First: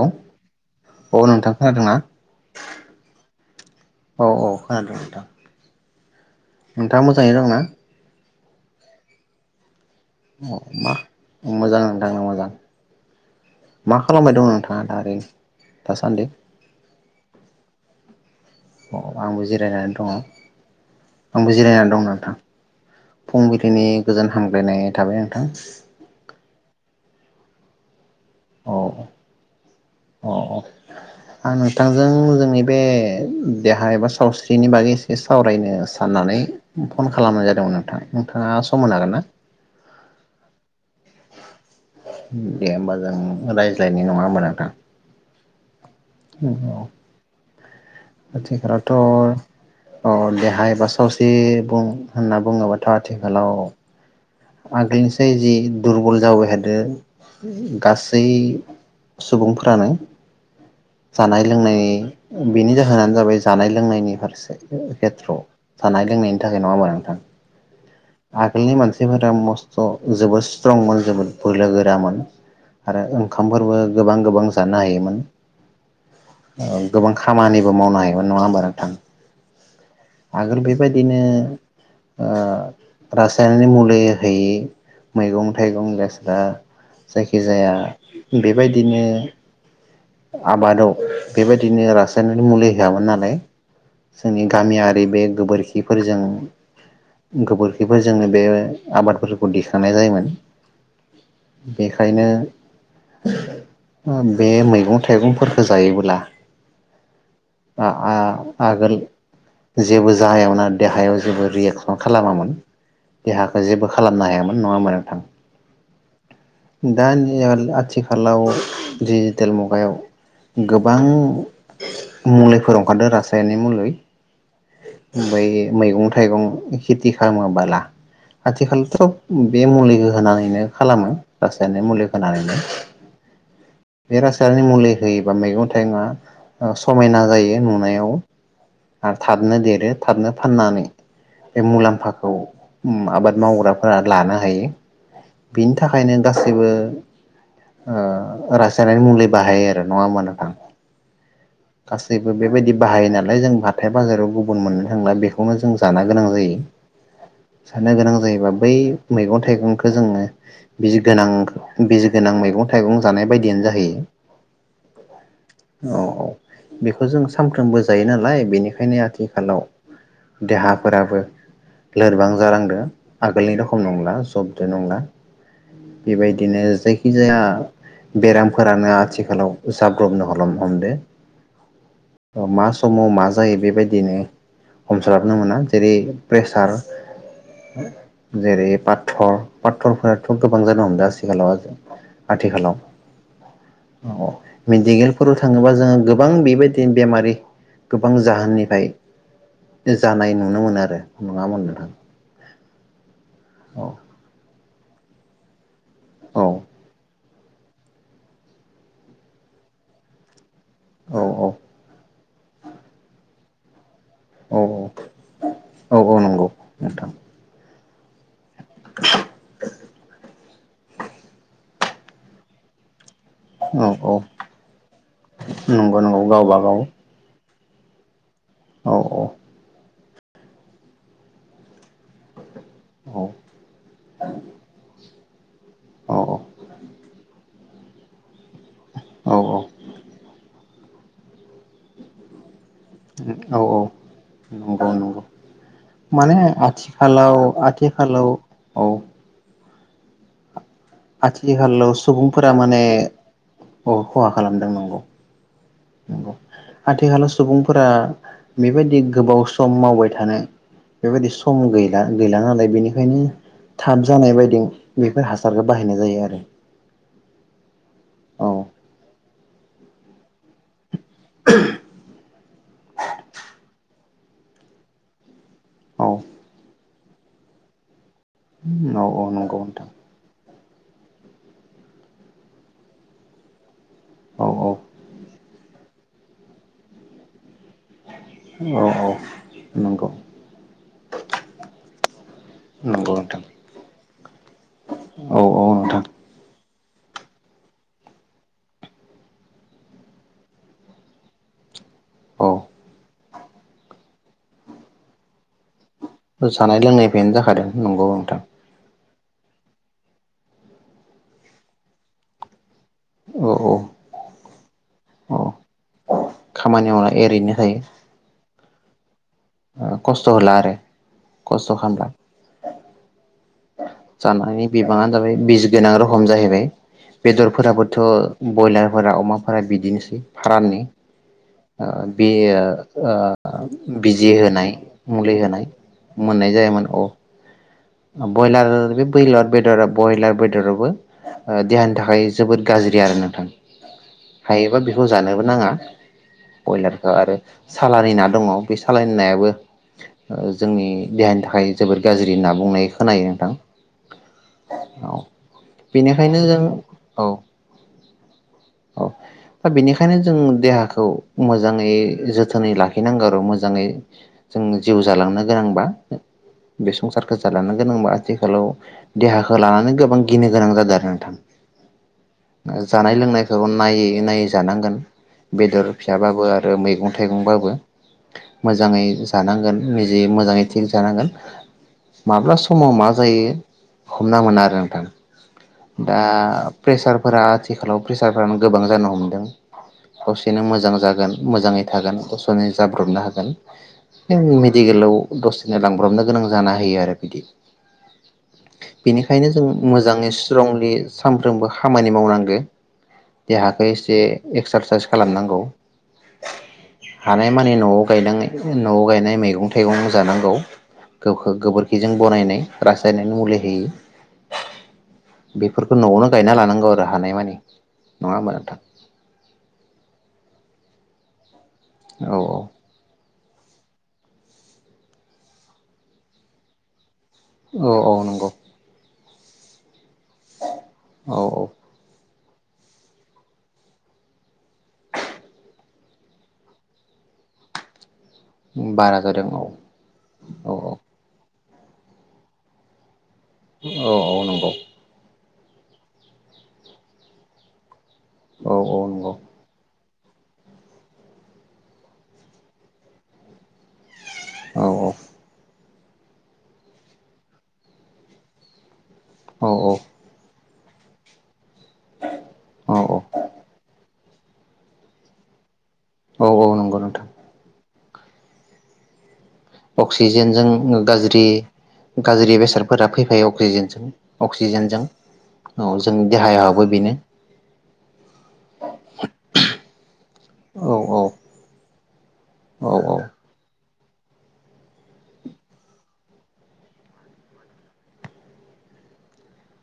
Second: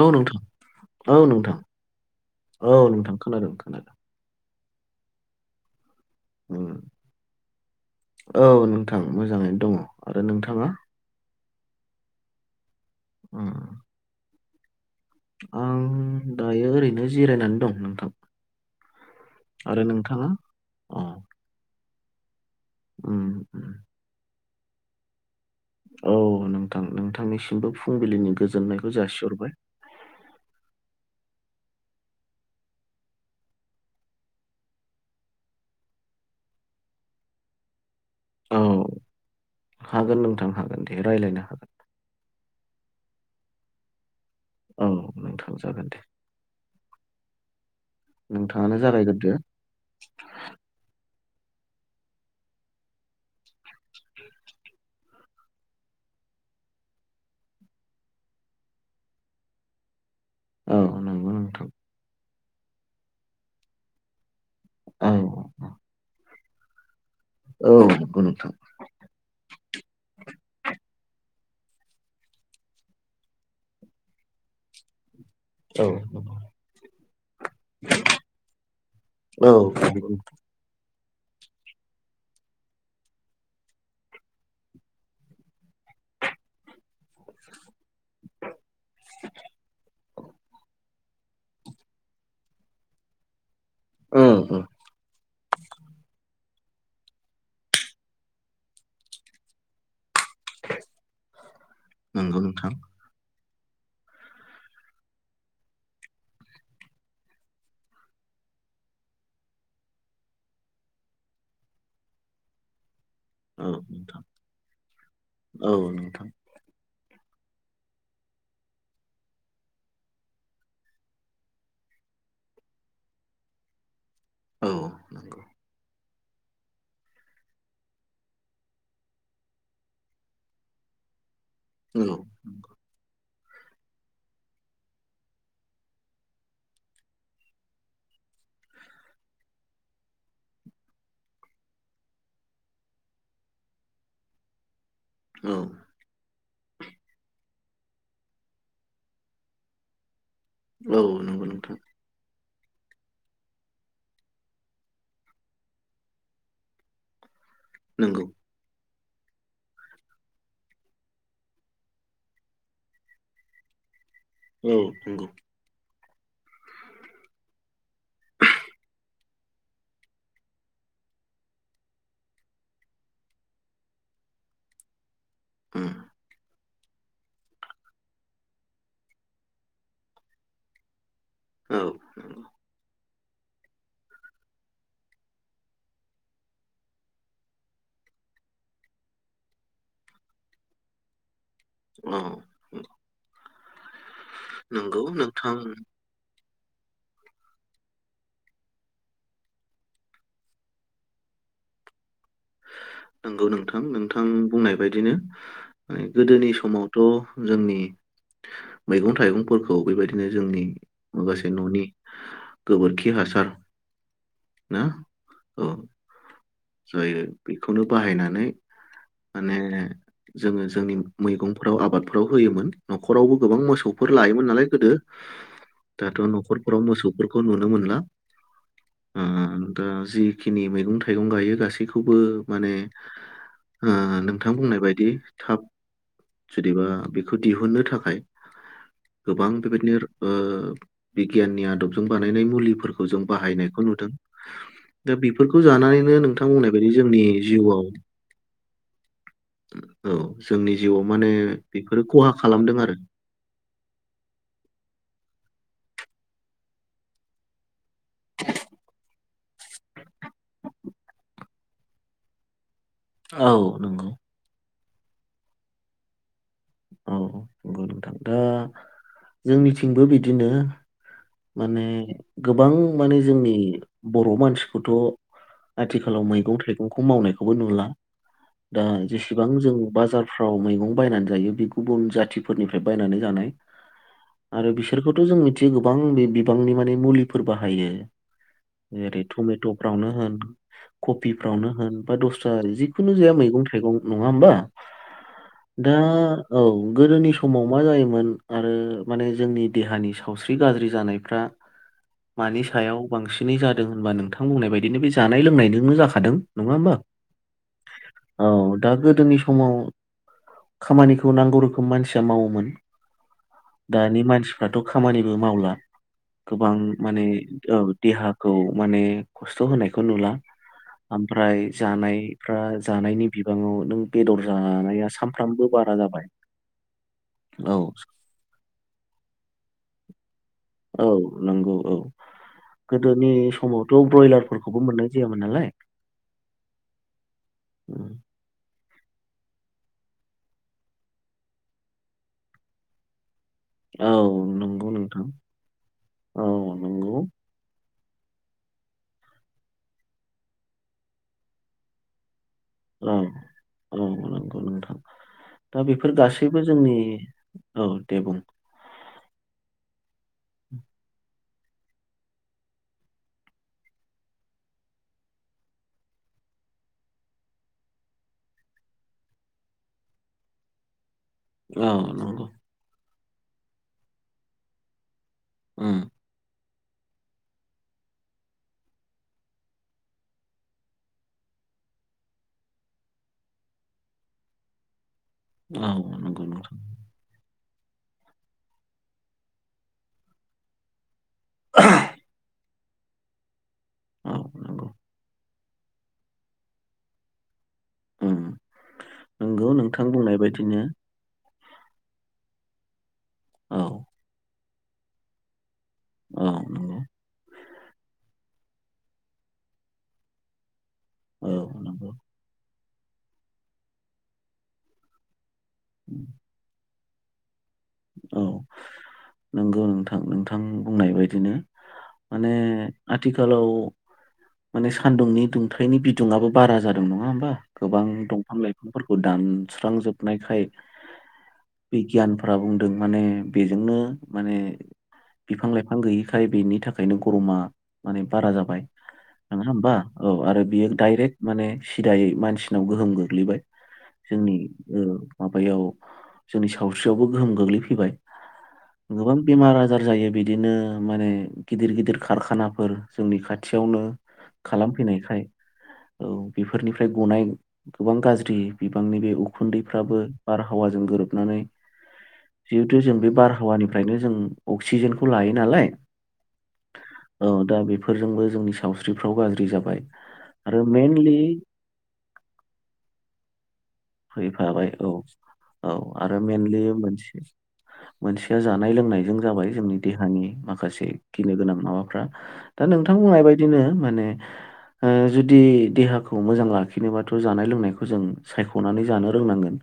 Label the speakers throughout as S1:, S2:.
S1: औ नोंथां औ नोंथां
S2: खोनादोंना औ
S1: औ नोंथां खोनादों खोनादों।
S2: औ खोनादों नोंथां।
S1: उम
S2: नोंथाङा मोजाङै दंना?
S1: औ नोंथां मोजाङैनो दङ। आरो नोंथाङा
S2: मा मोजां नोंथा मोजां
S1: उम
S2: मा खालामबाय दं नों
S1: आं दायो ओरैनो जिरायनानै दं नोंथां।
S2: अक्षआंबो
S1: आरो
S2: जिरायनानै दङ
S1: नोंथाङा अ
S2: आंबो जिरायनानै दं नोंथां
S1: उम उम।
S2: फुंबिलिनि गोजोन हाम हामलायनाय थाबाय नोंथां।
S1: औ नोंथां नोंथांनिसिमबो फुंबिलिनि
S2: औ
S1: गोजोननायखौ जासिहरबाय।
S2: थांजों जोंनि बे देहा एबा सावस्रिनि बागै एसे सावरायनो साननानै फन खालामनाय जादोंमोन नोंथां। नोंथाङा
S1: औ
S2: सम होनो हागोन ना?
S1: ए रायलायनो हागोन।
S2: दे होमबा जों रायज्लायनाय नङा होम्बा नोंथां
S1: औ नोंथां जागोन दे
S2: उम औ।
S1: नोंथाङानो
S2: आथिखालावथ'
S1: जागायग्रोदो
S2: अ देहा एबा सावस्रि 'ए बुं होनना बुङोबाथ' आथिखालाव आगोलनिसाय जि दुरबल जाबोवायथादो गासै सुबुंफ्रानो।
S1: औ नंगौ
S2: जानाय
S1: नोंथां
S2: लोंनाय बेनि जाहोनानो जाबाय जानाय लोंनायनि फारसे।
S1: औ
S2: खेथ्र' जानाय लोंनायनि थाखाय नङा होमब्ला नोंथां।
S1: औ नंगौ नोंथां
S2: आगोलनि मानसिफोरा मस्थ' जोबोद स्ट्रंमोन। जोबोद बोलो गोरामोन आरो ओंखामफोरबो गोबां गोबां जानो हायोमोन।
S1: औ
S2: गोबां खामानिबो मावनो हायोमोन नङा हबा नोंथां
S1: औ नंगौ नोंथां।
S2: आगोल बे। बेबायदिनो रासायनारि मुलि होयि मैगं थाइगं गेस्रा जायखिजाया। बेबायदिनो। आबादाव बेबायदिनो रासायनारि मुलि होआामोन नालाय।
S1: औ
S2: जोंनि
S1: औ
S2: गामियारि बे गोबोरखि। खिफोरजों गोबोरखिफोरजोंनो बे आबादफोरखौ दिखांनाय जायोमोन। बेखायनो।
S1: नंगौ नोंथां
S2: बे मैगं। मगं थाइगंफोरखौ जायोब्ला आगोल जेबो जाहायावना देहायाव जेबो रियेकसन खालामामोन [unintelligible] देहाखौ
S1: औ
S2: जेबो
S1: नोंथां
S2: खालामनो हायामोन नङा होमब्ला नोंथां।। दानिया आथिखालाव डिजिटेल मुगायाव। गोबां मुलिफोर ओंखारदों रासायनारि मुलि।
S1: औ नंगौ
S2: ओफ्राय मैगं। थाइगं खेथि खालामोबोला आथिखालावथ' बे मुलि होनानैनो खालामो। रासायनारिक
S1: औ
S2: मुलि होनानैनो। बेे रासायनारिक मुलि। होयोबा मैगं थाइगंआ समायना जायो नुनायाव आरो थाबनो देरो थाबनो फाननानै बे मुलाम्फाखौ आबाद मावग्राफोरा लानो हायो।
S1: औ
S2: बिनि थाखायनो। गासैबो रासायनारि मुलि बाहायो आरो नङा होमब्ला।
S1: औ नंगौ नोंथां।।
S2: बेबायदि बाहायो नालाय जों हाथाय बाजाराव गुबुन मोननो थांला बेखौनो जों जानो गोनां जायो। साननो गोनां
S1: नंगौ
S2: जायोबा बै। मैगं थाइगं।। जोङो बिजि गोनां बिजि गोनां मैगं थाइगं जानाय बायदियनो जाहैयो।
S1: औ नंगौ।
S2: औ औ बेखौ जों सानफ्रोमबो जायो नालाय बेनिखायनो आथिखालाव देहाफोराबो लोरबां जालांदों आगोलनि रोखोम नंला जब। जे नंला।
S1: उम
S2: बेबायदिनो। जायखिजाया बेरामफोरानो आथिखालाव जाब्रबनो ह हमदों।
S1: औ
S2: अ मा समाव मा। जायो बेबायदिनो हमस्लाबनो मोना जेरै प्रेसार जेरै पाथर। पााथरफोराथ' गोबां जानो हमदों आथिखालाव।
S1: उम।
S2: आथिखालाव औ मेडिकेलफोराव थाङोबा जोङो गोबां बेबाय टिम बेमारि गोबां जाहोननिफाय जानाय नुनो मोनो आरो नङामोन नोंथां,
S1: नंगौ नोंथां
S2: औ
S1: नोंथां बुंनाय बेदिनो
S2: औ
S1: गोदोनि समावथ' जोंनि मैगं थाइगंफोरखौ बेबायदिनो जोंनि,
S2: औ
S1: मागासे न'नि गोबोरखि हासार ना
S2: औ
S1: औ
S2: औ नंगौ नोंथां
S1: जायो खौनो बाहायनानै माने जोङो जोंनि मैगं न'खराव आबादफोराव होयोमोन नख न'खरावबो गोबां
S2: औ
S1: मोसौफोर
S2: औ
S1: लायोमोन नालाय गोदो
S2: नंगौ
S1: दाथ'
S2: नंगौ गावबा गाव
S1: न'खरफोराव मोसौफोरखौ नु नुनो मोनला
S2: औ
S1: ओ ओ दा जिखिनि मैगं थाइगं गायो गासैखौ बो माने
S2: औ
S1: ओ नोंथां बुंनाय बायदि थाब
S2: औ
S1: जेदिबा बेखो दिहुननो थाखाय गोबां
S2: औ
S1: बेबायदिनो ओ बिगियाननि आदबजों बानायनाय मुलिफो फोरखौ जों
S2: औ औ
S1: बाहायनायखौ नुदों
S2: नंगौ
S1: दा बेफोरखौ जानानैनो नोंथां बुंनाय जोंनि
S2: फालाव
S1: जिउआव
S2: आथिखालाव, औ
S1: औ जोंनि जिउआव माने
S2: आथिखालाव
S1: बेफोरो खहा
S2: सुबुंफोरा
S1: खालामदों
S2: माने
S1: आरो
S2: औ खहा खालामदों नंगौ नंगौ आथिखालाव सुबुंफोरा बेबायदि गोबाव सम मावबाय थानाय बेबायदि सम गैला गैला नालाय बेनि ओंखायनो
S1: औ
S2: थाब
S1: नंगौ
S2: जानाय बायदिं बेफोर हासारखौ बाहायनाय जायो आरो
S1: औ नंगौ नोंथां दा
S2: औ
S1: जोंनिथिंबो बिदिनो माने गोबां माने जोंनि बर' मानसिखौथ'
S2: औ
S1: आथिखालाव मैगं थाइगं दंखौ मावनायखौबो नुला दा
S2: औ औ
S1: जेसेबां
S2: नंगौ
S1: जों
S2: नोंथां
S1: बाजारफ्राव मै गं बायनानै जायो बे गुबुन जाथिफोरनिफ्राय बायनानै जानाय
S2: औ
S1: आरो
S2: औ
S1: बिसोरखौथ' जों मिथियो गोबां बे बिबांनि माने मुलिफोर बाहायो
S2: औ औ
S1: जेरै
S2: नंगौ
S1: टमेट'फ्रावनो होन कबिफ्रावनो होन बा दस्रा जिखुनु
S2: नंगौ
S1: जाया
S2: नोंथां
S1: मैगं थाइगं नङा होमबा
S2: औ औ
S1: दा
S2: नोंथां
S1: औ गोदोनि समाव मा जायोमोन आरो माने जोंनि देहानि सावस्रि गाज्रि जानायफ्रा
S2: औ
S1: मानि सायाव बांसिनै जादों होनबा नोंथां बुंनाय बायदिनो बे जानाय लोंनाय जोंनो जा
S2: जानाय लोंनायफ्रायनो जाखादों नंगौ नोंथां
S1: औ दा गोदोनि समाव खामानि खौ नांगौ रोखोम मानसिया मावोमोन
S2: औ औ
S1: दानि मानसिफ्राथ' खामानिबो
S2: औ
S1: मावला गोबां
S2: खामानि मावना
S1: माने
S2: ओरैनो
S1: ओं
S2: थायो
S1: देहा खौ माने खस्थ' होनायखौ
S2: खस्थ'
S1: नुला
S2: होला आरो
S1: ओमफ्राय
S2: खस्थ' खालामला
S1: जानायफ्रा जानायनि बिबाङाव नों बेदर
S2: जानायनि
S1: जानाया
S2: बिबाङानो जाबाय बि
S1: सानफ्रामबो
S2: गोनां
S1: बारा
S2: र खम
S1: जाबाय
S2: जाहैबाय
S1: औ
S2: बेदरफोराबोथ' ब्रयलारफोरा अमाफोरा बिदिनोसै फाराननि
S1: औ नंगौ
S2: ओ
S1: औ
S2: बे ओ ओ
S1: गोदोनि समावथ'
S2: बिजि होनाय
S1: ब्रयलारफोरखौबो मोननाय
S2: मुलि
S1: जायामोन
S2: होनाय
S1: नालाय
S2: मोननाय जायामोन औ
S1: उम।
S2: अ ब्रयलार आरो बे बयलार बेदरा ब्रयलार बेदराबो ओ देहानि थाखाय जोबोद गाज्रि आरो नोंथां
S1: औ
S2: हायोबा
S1: नंगौ
S2: बेखौ
S1: नोंथां
S2: जानोबो नाङा
S1: औ
S2: बयलारखौ
S1: नंगौ
S2: आरो सालारि ना दङ बे सालारि नायाबो जोंनि देहानि थाखाय जोबोर गाज्रि ना बुंनाय
S1: औ
S2: खोनायो नोंथां
S1: औ नंगौ नोंथां
S2: औ
S1: दा बेफोर
S2: बेनिखायनो जों
S1: गासैबो जोंनि
S2: औ
S1: औ दे बुं
S2: औ दा बेनि खायनो जों देहाखौ मोजाङै जोथोनै लाखिनांगौ आरो मोजाङै जों जिउ जालांनो गोनांबा बे संसारखौ जालांनो गोनांबा आथिखालाव देहाखौ लानानै गोबां गिनो गोनां जादों आरो नोंथां
S1: औ नंगौ
S2: लोंनाय खौ नायै नायै जानांगोन बेदर
S1: उम
S2: फिसाबाबो आर रो मैगं थाइगंबाबो मोजाङै जानांगोन निजे मोजाङै थिग जानांगोन माब्ला समाव मा जायो हमना मोना आरो नोंथां
S1: औ
S2: दा
S1: नंगौ नोंथां
S2: प्रेसारफोरा आथ थिखालाव प्रेसारफ्रानो गोबां जानो हमदों दसेनो मोजां जागोन
S1: औ
S2: मोजाङै थागोन गसाइनि जाब्रबनो हागोन ओम
S1: नंगौ
S2: मेडिकेलाव दसे लांब्रबनो गोनां जाना होयो आरो बिदि
S1: उम
S2: बेनिखायनो जों
S1: नंगौ नोंथां
S2: मोजाङै
S1: बुंनाय बायदिनो
S2: स्ट्रंलि सामफ्रोमबो खामानि मावनांदो
S1: औ
S2: देहाखो एसे एक्सारसाइस खालामनांगौ
S1: औ नंगौ
S2: हानाय मानि नआव गायनांयै नआव गायनाय मैगं थाइगं जानांगौ गौ
S1: औ
S2: खो
S1: नंगौ
S2: गोबोरखिजों बरायनाय रासायनायनि मुलि होयो बेफोरखौ नआवनो गायना लानांगौ आरो हानाय मानि
S1: औ नंगौ नोंथां नोंथां बुंनाय बाय बिदिनो
S2: औ
S1: माने
S2: औ
S1: आथि खालाव माने सान्दुंनि दुंथाइनि बिदुङआबो बारा जादों नङा होन ना
S2: औ
S1: गोबां
S2: औ नंगौ
S1: दफां लाइफांफोरखौ दानस्रांजोब नायखाय
S2: औ औ
S1: बिगियान [unintelligible] माने बेजोंनो माने बिफां लाइफां गैयिखाय बेनि थाखायनो गरमा माने बारा जाबाय
S2: बारा जादों
S1: नोङा
S2: औ
S1: होमबा औ आरो बियो दाइरेक्ट माने सिदायै मानसिनाव गोहोमगोन गोलैबाय
S2: औ औ
S1: जोंनि
S2: नंगौ
S1: ओ माबायाव जोंनि सावस्रियावबो गोहोम गोग्लैफैबाय
S2: औ औ नंगौ
S1: बाजार जायो बिदिनो माने गिदिर गिदिर कारखानाफोर जोंनि खाथियावनो
S2: औ
S1: खालामफैनायखाय औ बेफोरनिफ्राय गनाय गोबां गाज्रि गोबांनि बे
S2: औ
S1: उखुन्दैफ्राबो बार हावाजों गोरोबनानै जिहेथु
S2: औ
S1: जों बे
S2: औ
S1: बारहावानिफ्रायनो जों अक्सिजेनखौ लायो नालाय
S2: औ औ नंगौ नोंथां।
S1: फोरजोंबो जोंनि सावस्रिफ्राव गाज्रि जाबाय आरो
S2: अक्सिजेनजों
S1: मेनलि
S2: गाज्रि गाज्रि बेसादफोरा फैफायो अक्सिजेनजों
S1: फैफाबाय
S2: अक्सिजेनजों
S1: औ औ
S2: जोंनि
S1: आरो मेनलि
S2: देहायाबो बेनो
S1: मोनसे मोनसेया जानाय लोंनायजों जाबाय जोंनि देहानि
S2: औ
S1: माखासे गिनो गोनां माबाफ्रा दा
S2: औ
S1: नोंथां
S2: औ
S1: बुंनाय बायदिनो जुदि देहाखौ मोजां लाखिनोबाथ' जानाय लोंनायखौ जों सायख' सनानै जानो रोंनांगोन।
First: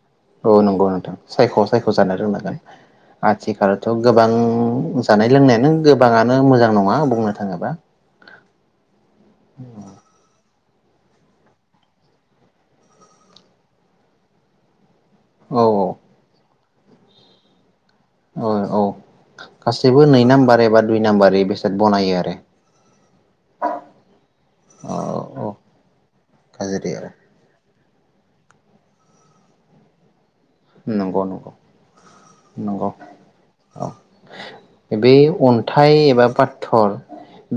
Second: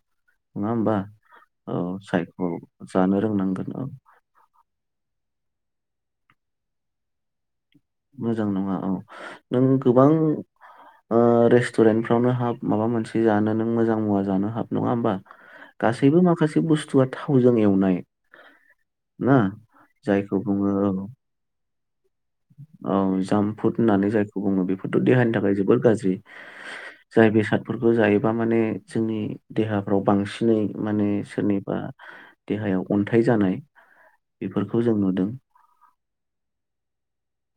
S2: औ नंगौ नोंथां सायख'
S1: औ
S2: सायख' जानो रोंनांगोन
S1: जानो रोंनांगोन औ
S2: आथिखालावथ' गोबां जानाय लोंनायानो गोबाङानो मोजां नङा बुंनो थाङोब्ला।
S1: मोजां नङा औ नों गोबां रेस्टुरेन्ट फावनो हाब माबा मोनसे जानो नों मोजां मुवा जानो हाब नङा होमबा
S2: औ
S1: गासैबो माखासे बुस्थु बुसथुवआ थावजों एवनाय
S2: औ औ
S1: ना
S2: गासैबो नै
S1: जायखौ
S2: नाम्बार
S1: बुङो
S2: एबा
S1: औ
S2: दुइ नाम्बार बेसे
S1: औ जाम्पफुड होननानै जायखौ बुङो
S2: औ
S1: बेफोरथ' देहानि
S2: औ
S1: थाखाय जोबोर गाज्रि
S2: गाज्रि आरो
S1: जाय बेसादफोरखौ बे जायोबा माने जोंनि देहाफ्राव बांसिन
S2: नंगौ नंगौ
S1: देहायाव
S2: नंगौ
S1: अन्थाइ जानाय
S2: औ
S1: बेफोरखौ जों
S2: बे
S1: नुदों
S2: अन्थाइ एबा पातर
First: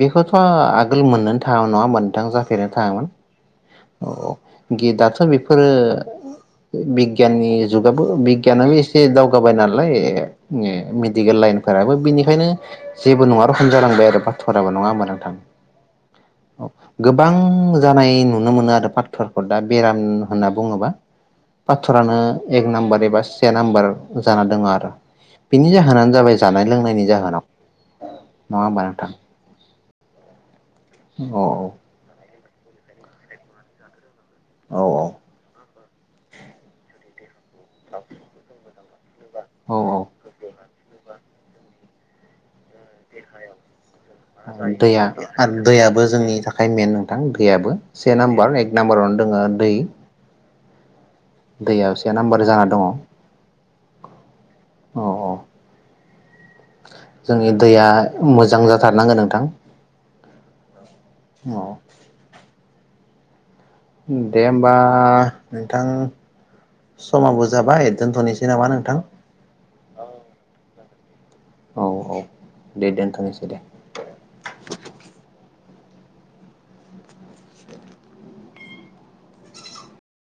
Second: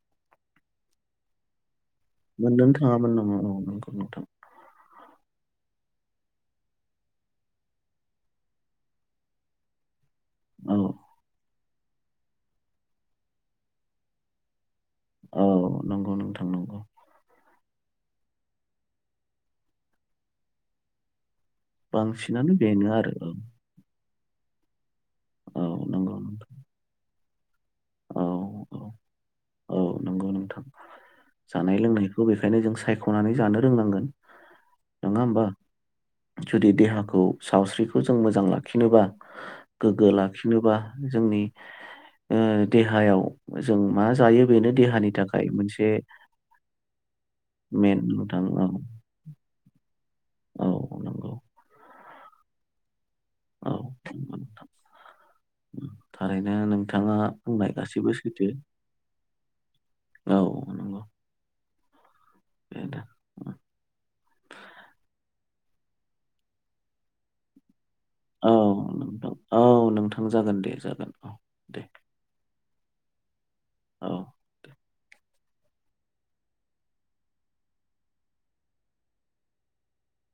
S2: बेखौथ' आगोल मोननोनो थाङा नङा। नोंथां
S1: मोननो
S2: जाफेरनो
S1: थाङामोन नामा औ नंगौ। नोंथां
S2: औ गे दाथ' बेफोरो ओ बिगियाननि जुगाबो बिगियानानो एसे दावगाबाय नालाय ए
S1: औ
S2: मेडिकेल लाइन फोराबो बिनिखायनो जेबो नङा रखम जालांबाय आरो बाथराबो नङा नोंथां
S1: औ नंगौ नोंथां नंगौ
S2: गोबां जानाय नुनो मोनो आरो फाथरखौ दा बेराम होनना बुङोबा। फाथरानो
S1: बांसिनानो
S2: एक
S1: बेनो
S2: नाम्बार
S1: आरो
S2: एबा से नाम्बार जाना दङ आर'
S1: औ
S2: बिनि जाहोनानो
S1: नंगौ
S2: जाबाय
S1: नोंथां
S2: जानाय लोंनायनि जाहोनाव।
S1: औ
S2: नंङा
S1: औ
S2: होमबा नोंथां।
S1: औ नंगौ नोंथां।
S2: औ औ
S1: जानाय लोंनायखौ बेफोर। बेखायनो जों सायख'नानै जानो रोंनांगोन।
S2: औ
S1: नङा होमबा? जुदि देहाखौ सावस्रिखौ जों मोजां लाखिनोबा
S2: औ
S1: गोग्गो लाखिनोबा जोंनि देहायाव जों मा जा
S2: दैया दैयाबो जोंनि थाखाय मेन नोंथां दैयाबो
S1: मेन
S2: से
S1: नोंथां
S2: नाम्बार
S1: औ
S2: एक नाम्बारावनो दोङो दै।
S1: औ नंगौ।
S2: दैया से नाम्बारि जाना दङ।
S1: औ नंगौ नोंथां
S2: अ अ
S1: उम, थारैनो नोंथाङा
S2: जोंनि
S1: बुंनाय
S2: दैया
S1: गासैबो सैथो
S2: मोजां जाथारनांगोन नोंथां।
S1: औ नंगौ।
S2: अ
S1: बे दा उम्म
S2: दे होमबा नोंथां समाबो जाबाय। दोनथ'नोसै
S1: औ
S2: नामा
S1: नोंथां औ नोंथां जागोन दे जागोन औ दे
S2: दे दोनथ'नोसै दे
S1: औ दे।